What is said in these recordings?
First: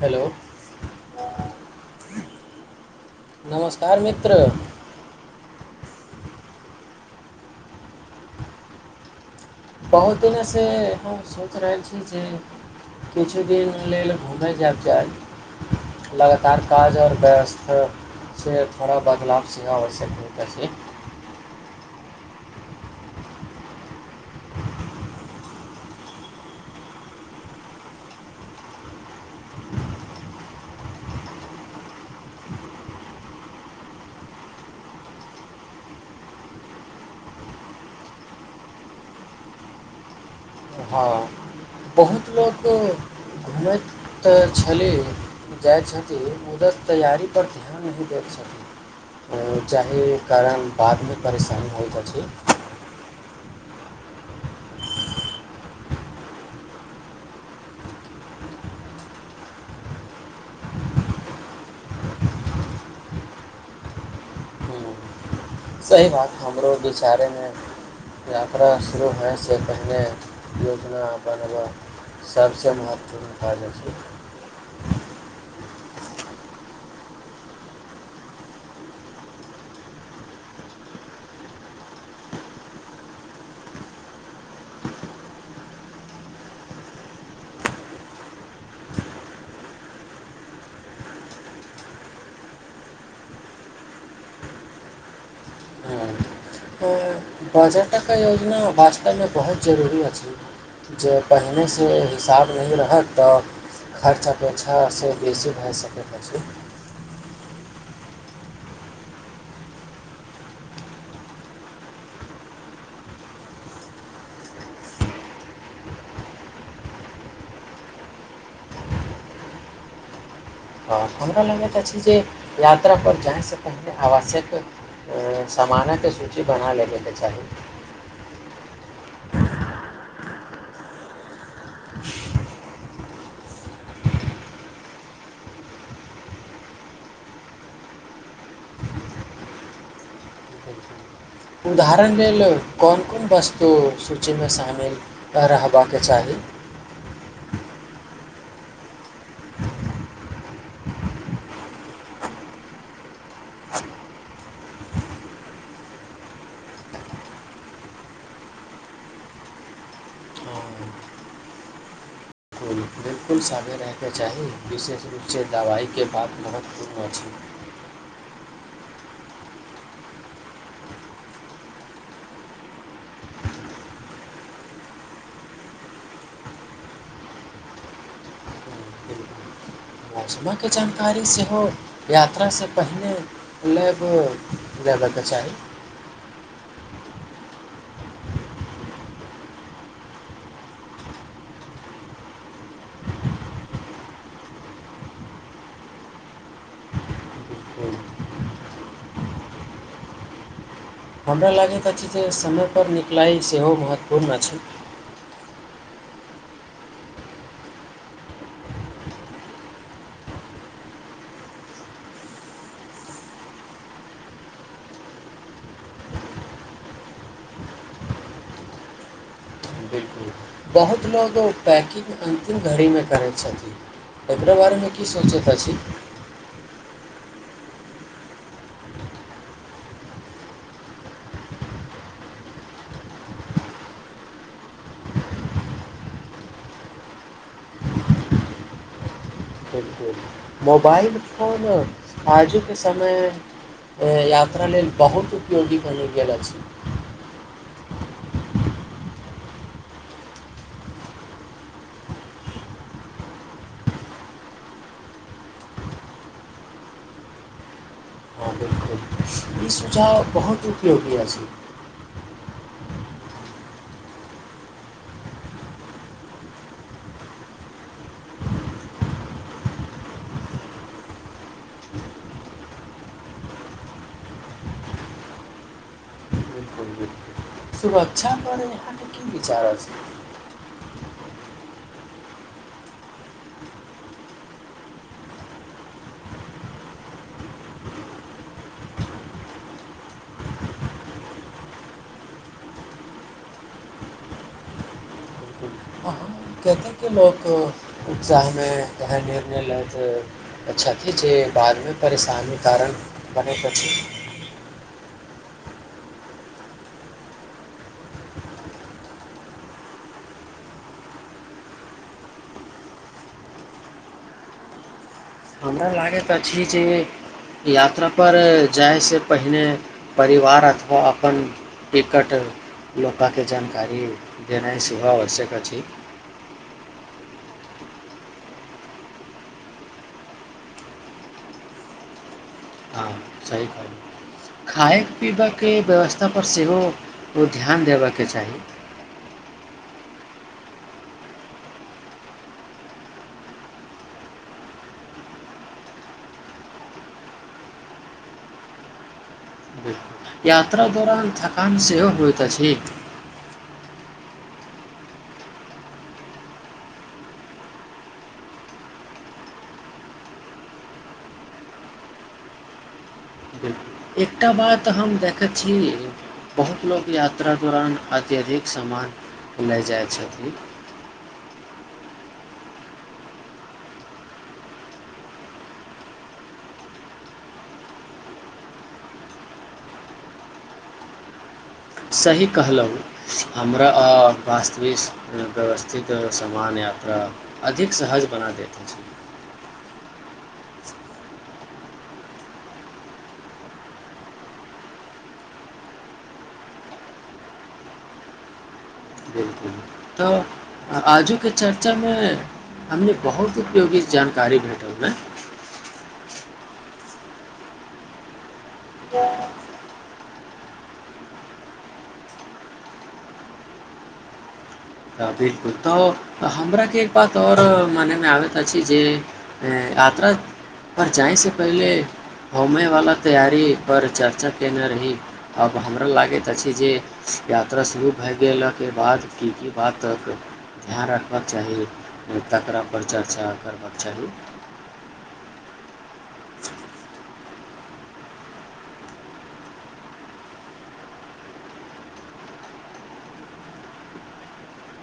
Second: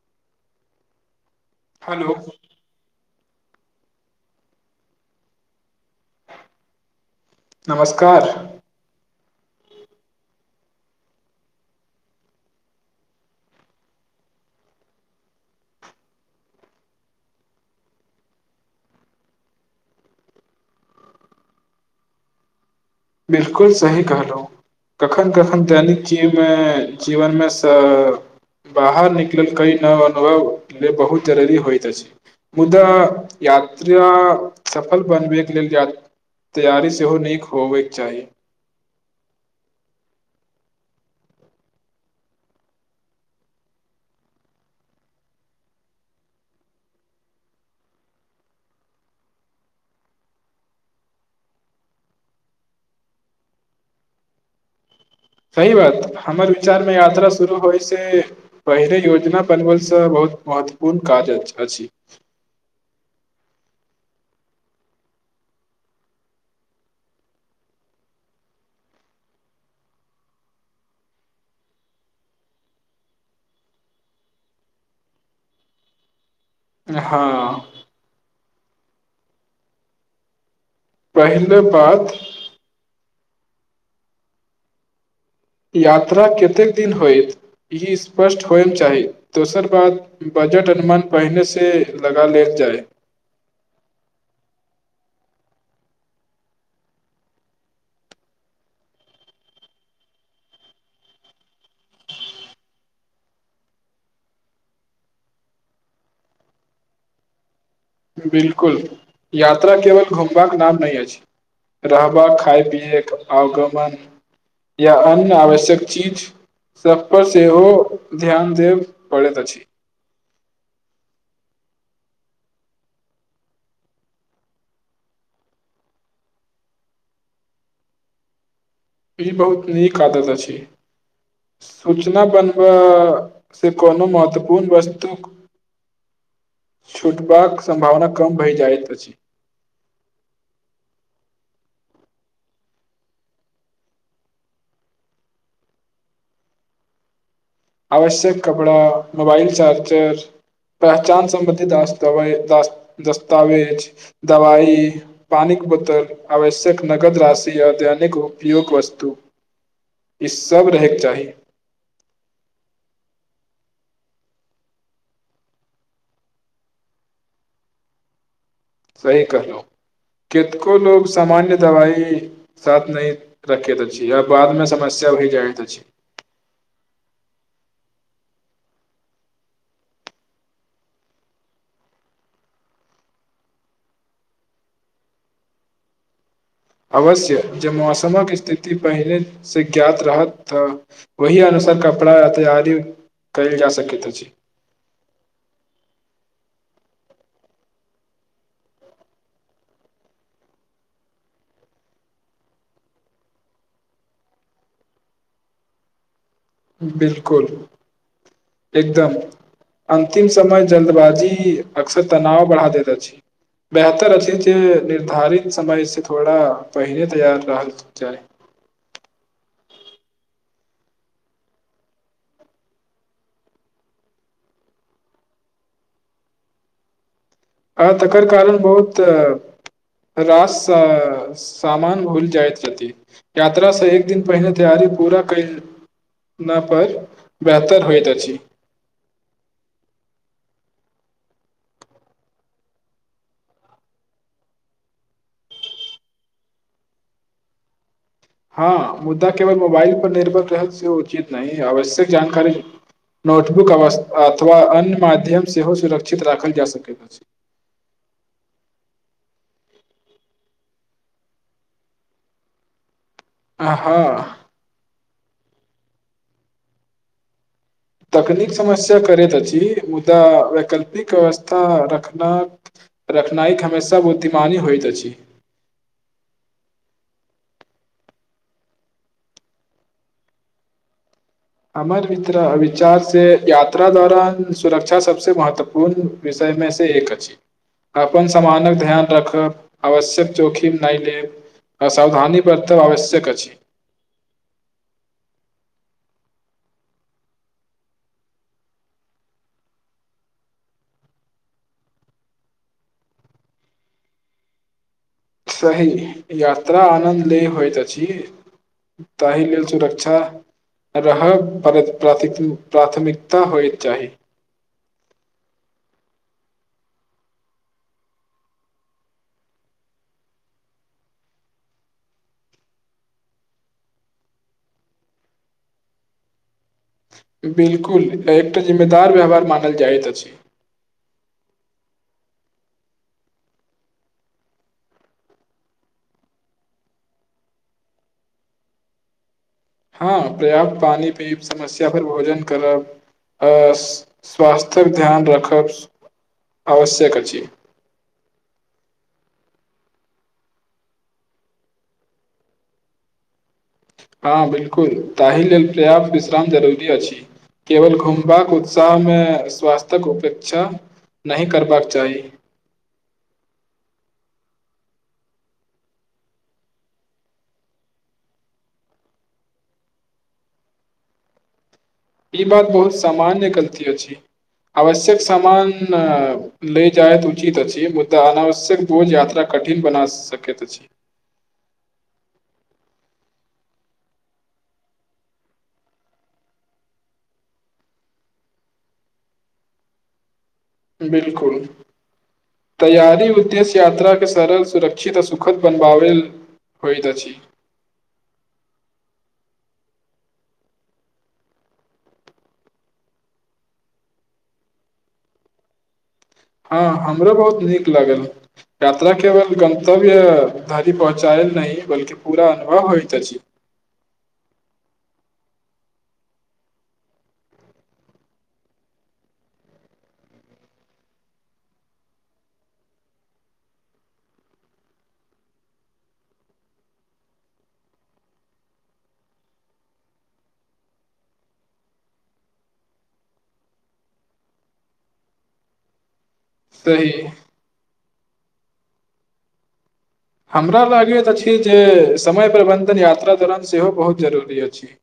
Hello hello नमस्कार मित्र नमस्कार बहुत दिनसँ हम सोचि रहल छी जे किछु दिन लेल घुमय जायब जाय लगातार काज आओर व्यवस्थासँ थोड़ा बदलाव सेहो आवश्यक होइत छै बिलकुल सही कहलहुँ कखन कखन दैनिक जीवमे जीवनमे सँ बाहर निकलल कइ नव अनुभव लेल बहुत जरूरी होइत अछि मुदा यात्रा सफल बनबैके लेल य तैयारी सेहो नीक होबय चाही हँ बहुत लोककें तऽ छली जाइ छथिन उधर तैयारीपर ध्यान नहि दैत छथिन जाहि कारण बादमे परेशानी होइत अछि सही बात हमर विचारमे यात्रा शुरू होयसँ पहिले योजना बनबलसँ बहुत महत्वपूर्ण काज अछि हम्म, सही बात हमरो विचारेमे यात्रा शुरू होयसँ पहिने योजना बनब सभसँ महत्वपूर्ण काज अछि हाँ पहिले बात यात्रा कतेक दिन होयत ई स्पष्ट होयमे चाही दोसर बात बजट अनुमान पहिनेसँ लगा लेल जाय बजटक योजना वास्तवमे बहुत जरूरी अछि जे पहिनेसँ हिसाब नहि रहैत तऽ खर्च अपेक्षासँ बेसी भए सकैत अछि बिल्कुल यात्रा केवल घुमबाक नाम नहि अछि रहबाका खाय पियएके अवगमन या अन्य आवश्यक चीज सब पर सेहो ध्यान देब पड़ैत अछि हाँ आओर हमरा लगैत अछि जे यात्रापर जायसँ पहिने आवश्यक सामानक सूची बना लेबके चाही ई बहुत नीक आदत अछि सूचना बनबा से कोनो महत्वपूर्ण वस्तु छूटबाक सम्भावना कम भए जाइत अछि उदाहरण लेल कोन कोन वस्तु सूचीमे शामिल रहबाक चाही आवश्यक कपड़ा मोबाइल चार्जर पहचान समबन्धी द्तवे दस्तावेज दवाई पानीक बोतल आवश्यक नगद राशि आध्यनिक उपयोग वस्तु ई सब रहैके चाही फूल बिल्कुल सादे रहैके चाही विशेष रूपसँ दवाइके बात महत्वपूर्ण अछि सही कहलो कितको लोग सामान्य दवाई साथ नहि रखैत अछि या बादमे समस्या भी जायैत अछि सुबह कें जानकारी सेहो यात्रा सँ पहिंने ल लेबक चाहि अवश्य जे मौसमक स्थिति पहिने से ज्ञात रहत तऽ ओहि अनुसार कपड़ा य तैयारी कयल जा सकैत अछि बिल्कुल हमरा लागैत अछि जे समयपर निकलाइ सेहो महत्वपूर्ण अछि बिल्कुल एकदम अन्तिम समय जल्दबाजी अक्सर तनाव बढ़ा दैत अछि बेहतर अछि जे निर्धारित समयसँ थोड़ा पहिले तैयार रहल जाय बिल्कुल बहुत लोको ओ पैकिंग अन्तिम घड़ीमे करैत छथिन एकरा बारेमे की सोचैत अछि आ तकर कारण बहुत रास सामान भुल जाइत रह यात्रासँ एक दिन पहिने तैयारी पूरा कइला पर बेहतर होइत अछि बिल्कुल मोबाइल फोन आजुके समय यात्रा लेल बहुत उपयोगी बनि गेल अछि हँ मुद्दा केवल मोबाइल पर निर्भर रहल सेहो उचित नहि आवश्यक जानकारी नोटबुक अव अथवा अन्य माध्यम सेहो सुरक्षित राखल जा सकैत अछि ई सुझाव बहुत उपयोगीय अछि आ हां तकनीक समस्या करैत अछि मुदा वैकल्पिक व्यवस्था रखना रखनाइ हमेशा बुद्धिमानी होइत अछि सुरक्षा करै में अहां की विचार छै हमर मित्रक विचार से यात्रा दौरान सुरक्षा सबसे महत्वपूर्ण मे एक अछि अपन समानक ध्यान राखब आवश्यक जोखिम नै लेब सावधानी वरतव आवश्यक अछि अहाँ कतेक लोक उत्साहमे एहन निर्णय लैत छथि जे बादमे परेशानीक कारण बनैके छथि सही यात्रा आनन्द ले होइत अछि ताहि लेल सुरक्षा रहय पर प्राथ प्राथमिकता होय चाही हमरा लागैत अछि जे यात्रापर जाइसँ पहिने परिवार अथवा अपन टिकट लोकाके जानकारी देनाइ सेहो आवश्यक अछि बिल्कुल एकटा जिम्मेदार व्यवहार मानल जाइत अछि हँ सही कह खाय पीबाकके व्यवस्थापर सेहो ओ ध्यान देबके चाही हँ पर्याप्त पानी पीब समस्या पर भोजन करब आ स्वास्थ्यक ध्यान रखब आवश्यक अछि यात्रा दौरान थकान सेहो होइत अछि हँ बिलकुल ताहि लेल पर्याप्त विश्राम जरूरी अछि केवल घुमबाक उत्साहमे स्वास्थ्यक उपेक्षा नहि करबाक चाही बिल्कुल। एकटा बात हम देखैत छी बहुत लोक यात्रा दौरान अत्यधिक सामान लए जाइ छथि ई बात बहुत सामान्य गलती अछि आवश्यक सामान ले जायत उचित अछि मुदा अनावश्यक बोझ यात्रा कठिन बना सकैत अछि सही कहलहुँ हमरा वास्तविक व्यवस्थित समान यात्रा अधिक सहज बना दैत अछि बिलकुल तैयारी उद्देश्य यात्राकें सरल सुरक्षित आ सुखद बनबालेल होइत अछि बिलकुल तऽ आजूके चर्चामे हमने बहुत उपयोगी जानकारी भेटल ने हँ हमरो बहुत नीक लागल यात्रा केवल गन्तव्य धरि पहुँचायल नहि बल्कि पूरा अनुभव होइत अछि तऽ बिल्कुल तऽ हमराके एक बात आओर मानयमे आबैत अछि जे यात्रा पर जाइसँ पहिले घुमयवला तैयारी पर चर्चा कयने रही आब हमरा लागैत अछि जे यात्रा शुरू भए गेलाके बाद की की बातक ध्यान रखबाक चाही तकरा पर चर्चा करबाक चाही सही हमरा लागैत अछि जे समय प्रबन्धन यात्रा दौरान सेहो बहुत जरूरी अछि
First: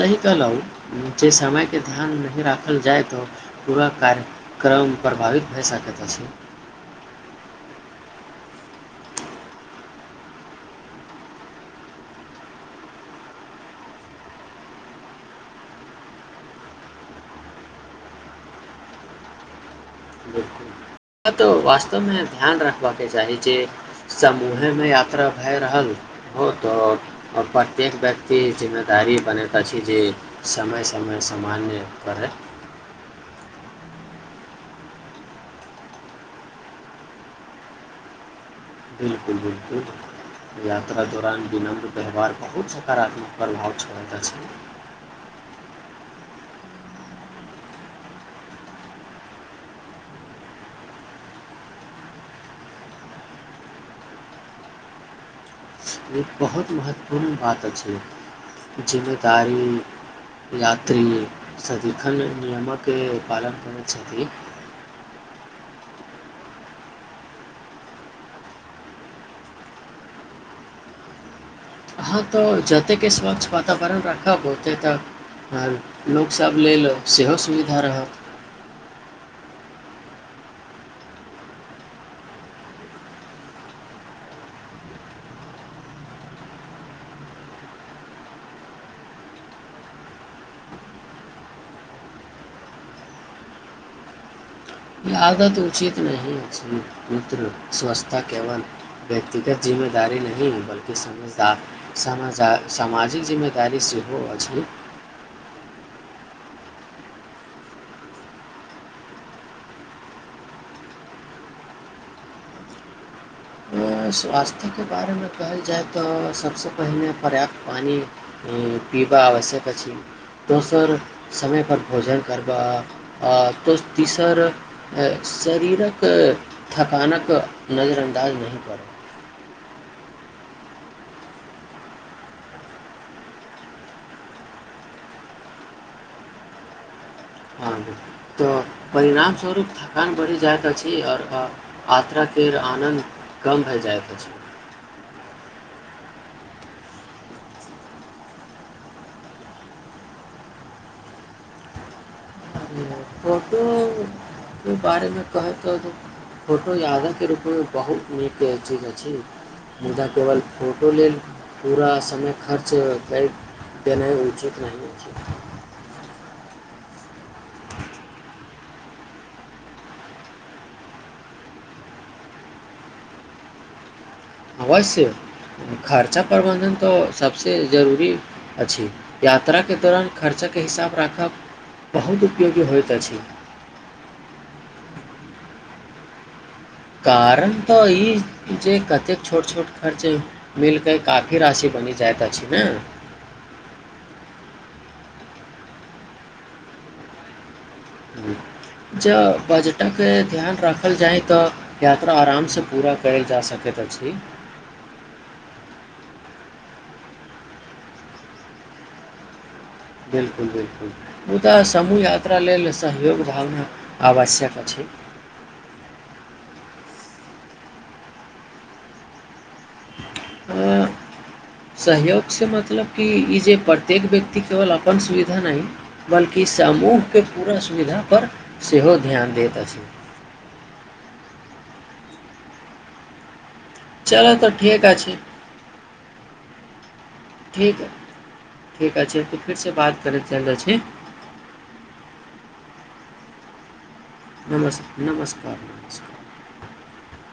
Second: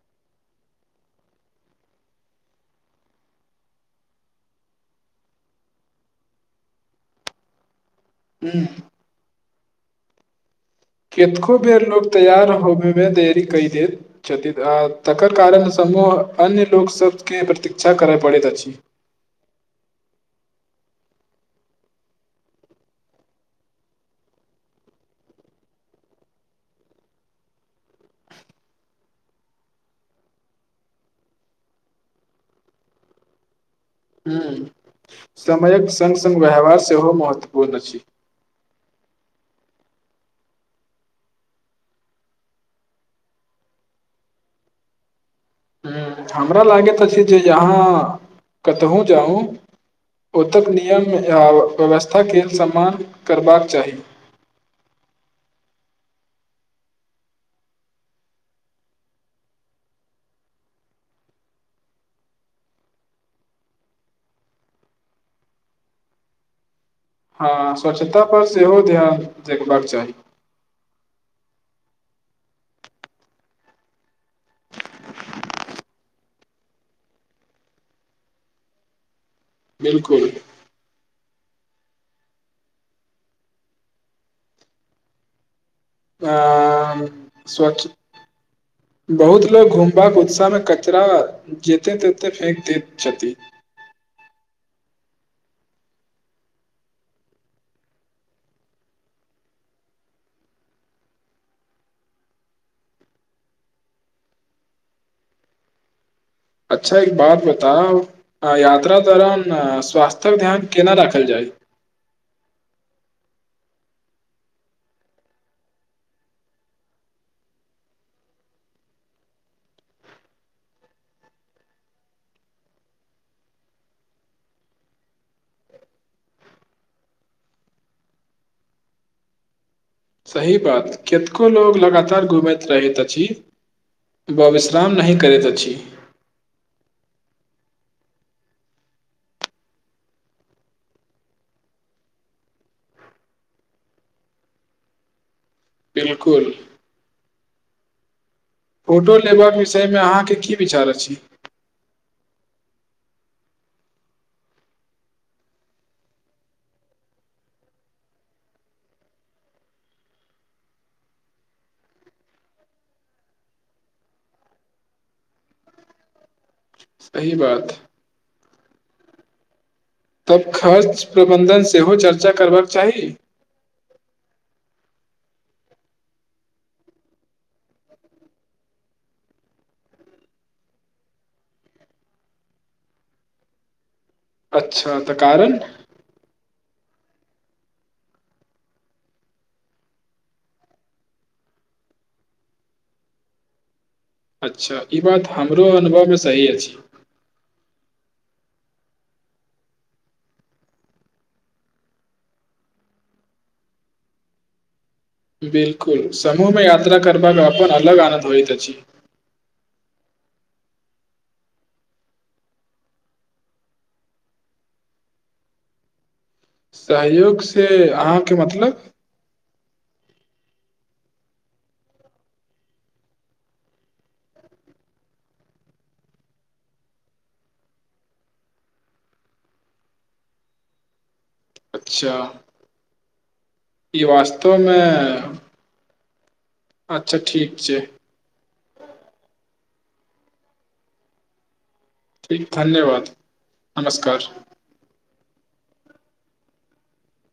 सही कहलहुं जे समय के ध्यान नहि राखल जाय त पूरा कार्यक्रम प्रभावित भए सकैत अछि ह्म केतको बेर लोक तैयार होबयमे देरी कय दैत छथि आ तकर कारण समूह अन्य लोकसभकें प्रतीक्षा करय पड़ैत अछि बिलकुल ई बात वास्तवमे ध्यान रखबाकके चाही जे समूहेमे यात्रा भए रहल हो त' प्रत्येक व्यक्ति जिम्मेदारी बनेैत अछि जे समय समय सामान्य करय हुं समयक सङ्ग सङ्ग व्यहवहार सेहो महत्वपूर्ण अछि बिलकुल बिलकुल यात्रा दौरान विनम्र व्यवहार बहुत सकारात्मक प्रभाव छोड़त अछि हमरा लागैत अछि जे अहाँ कतहुँ जाउ ओतय नियम या व्यवस्थाके सम्मान करबाक चाही बहुत महत्वपूर्ण बात अछि जिम्मेदारी यात्री सदिखन नियमक पालन करैत छथि हँ स्वच्छता पर सेहो ध्यान देखबाक चाही अहाँ त जतेक स्वच्छ वातावरण राखब ओते त' लोकसभ लेल सेहो सुविधा रहत बिलकुल आ स्वच्छ बहुत लोक घूमबाक उत्साहमे कचरा जतय ततय फेक दैत छथि ई आदत उचित नहि अछि मित्र स्वस्थता केवल व्यक्तिगत जिम्मेदारी नहि हय बल्कि समझदार सामाजिक जिम्मेदारी सेहो अछि अच्छा एक बात बताउ आ यात्रा दौरान स्वास्थ्यक ध्यान केना राखल जाय स्वास्थ्यकें बारेमे कहल जाइ त सबसँ पहिने पर्याप्त पानि पीबा आवश्यक अछि दोसर समय पर भोजन करबा आ तोस तीसर शरीरक थकानक नजरअन्दाज नहि कर सही बात केतको लोग लगातार घूमैत रहैत अछि व विश्राम नहि करैत अछि हँ तऽ परिणामस्वरूप थकान बढ़ि जाइत अछि आओर यात्राके आनन्द कम भए जाइत अछि बिलकुल फोटो लेबाक विषयमे अहाँके की विचार अछि फोटो के बारेमे कहैत तऽ फोटो यादके रूपमे बहुत नीक ठीक अछि मुदा केवल फोटो लेल पूरा समय खर्च कर देनाइ उचित नहि अछि सही बात तब खर्च प्रबन्धन सेहो चर्चा करबाक चाही अवश्य खर्चा प्रबन्धन तऽ सभसे जरूरी अछि यात्राके दौरान खर्चाके हिसाब राखब बहुत उपयोगी होइत अछि अच्छा त कारण कारण त ई जे कतेक छोट छोट खर्च मिलि क' काफी राशि बनि जाइत अछि ने अच्छा ई बात हमरो अनुभवमे सही अछि ज बजटक ध्यान राखल जाय त यात्रा आरामसँ पूरा कएल जा सकैत अछि बिलकुल समूहमे यात्रा करबाक अपन अलग आनन्द होइत अछि बिलकुल बिलकुल मुदा समूह यात्रा लेल सहयोग भावना आवश्यक अछि सहयोगसे अहाँके मतलब एं सहयोगसे मतलब कि ई जे प्रत्येक व्यक्ति केवल अपन सुविधा नहि बल्कि समूहके पूरा सुविधा पर सेहो ध्यान दैत अछि अच्छा ई चला त वास्तवमे ठीक अछि अच्छा छै ठीक ठीक अछि त फिर से बात करैत चलि जाइ छी ठीक धन्यवाद नमस्कार नमस् नमस्कार नमस्कार [inaudible]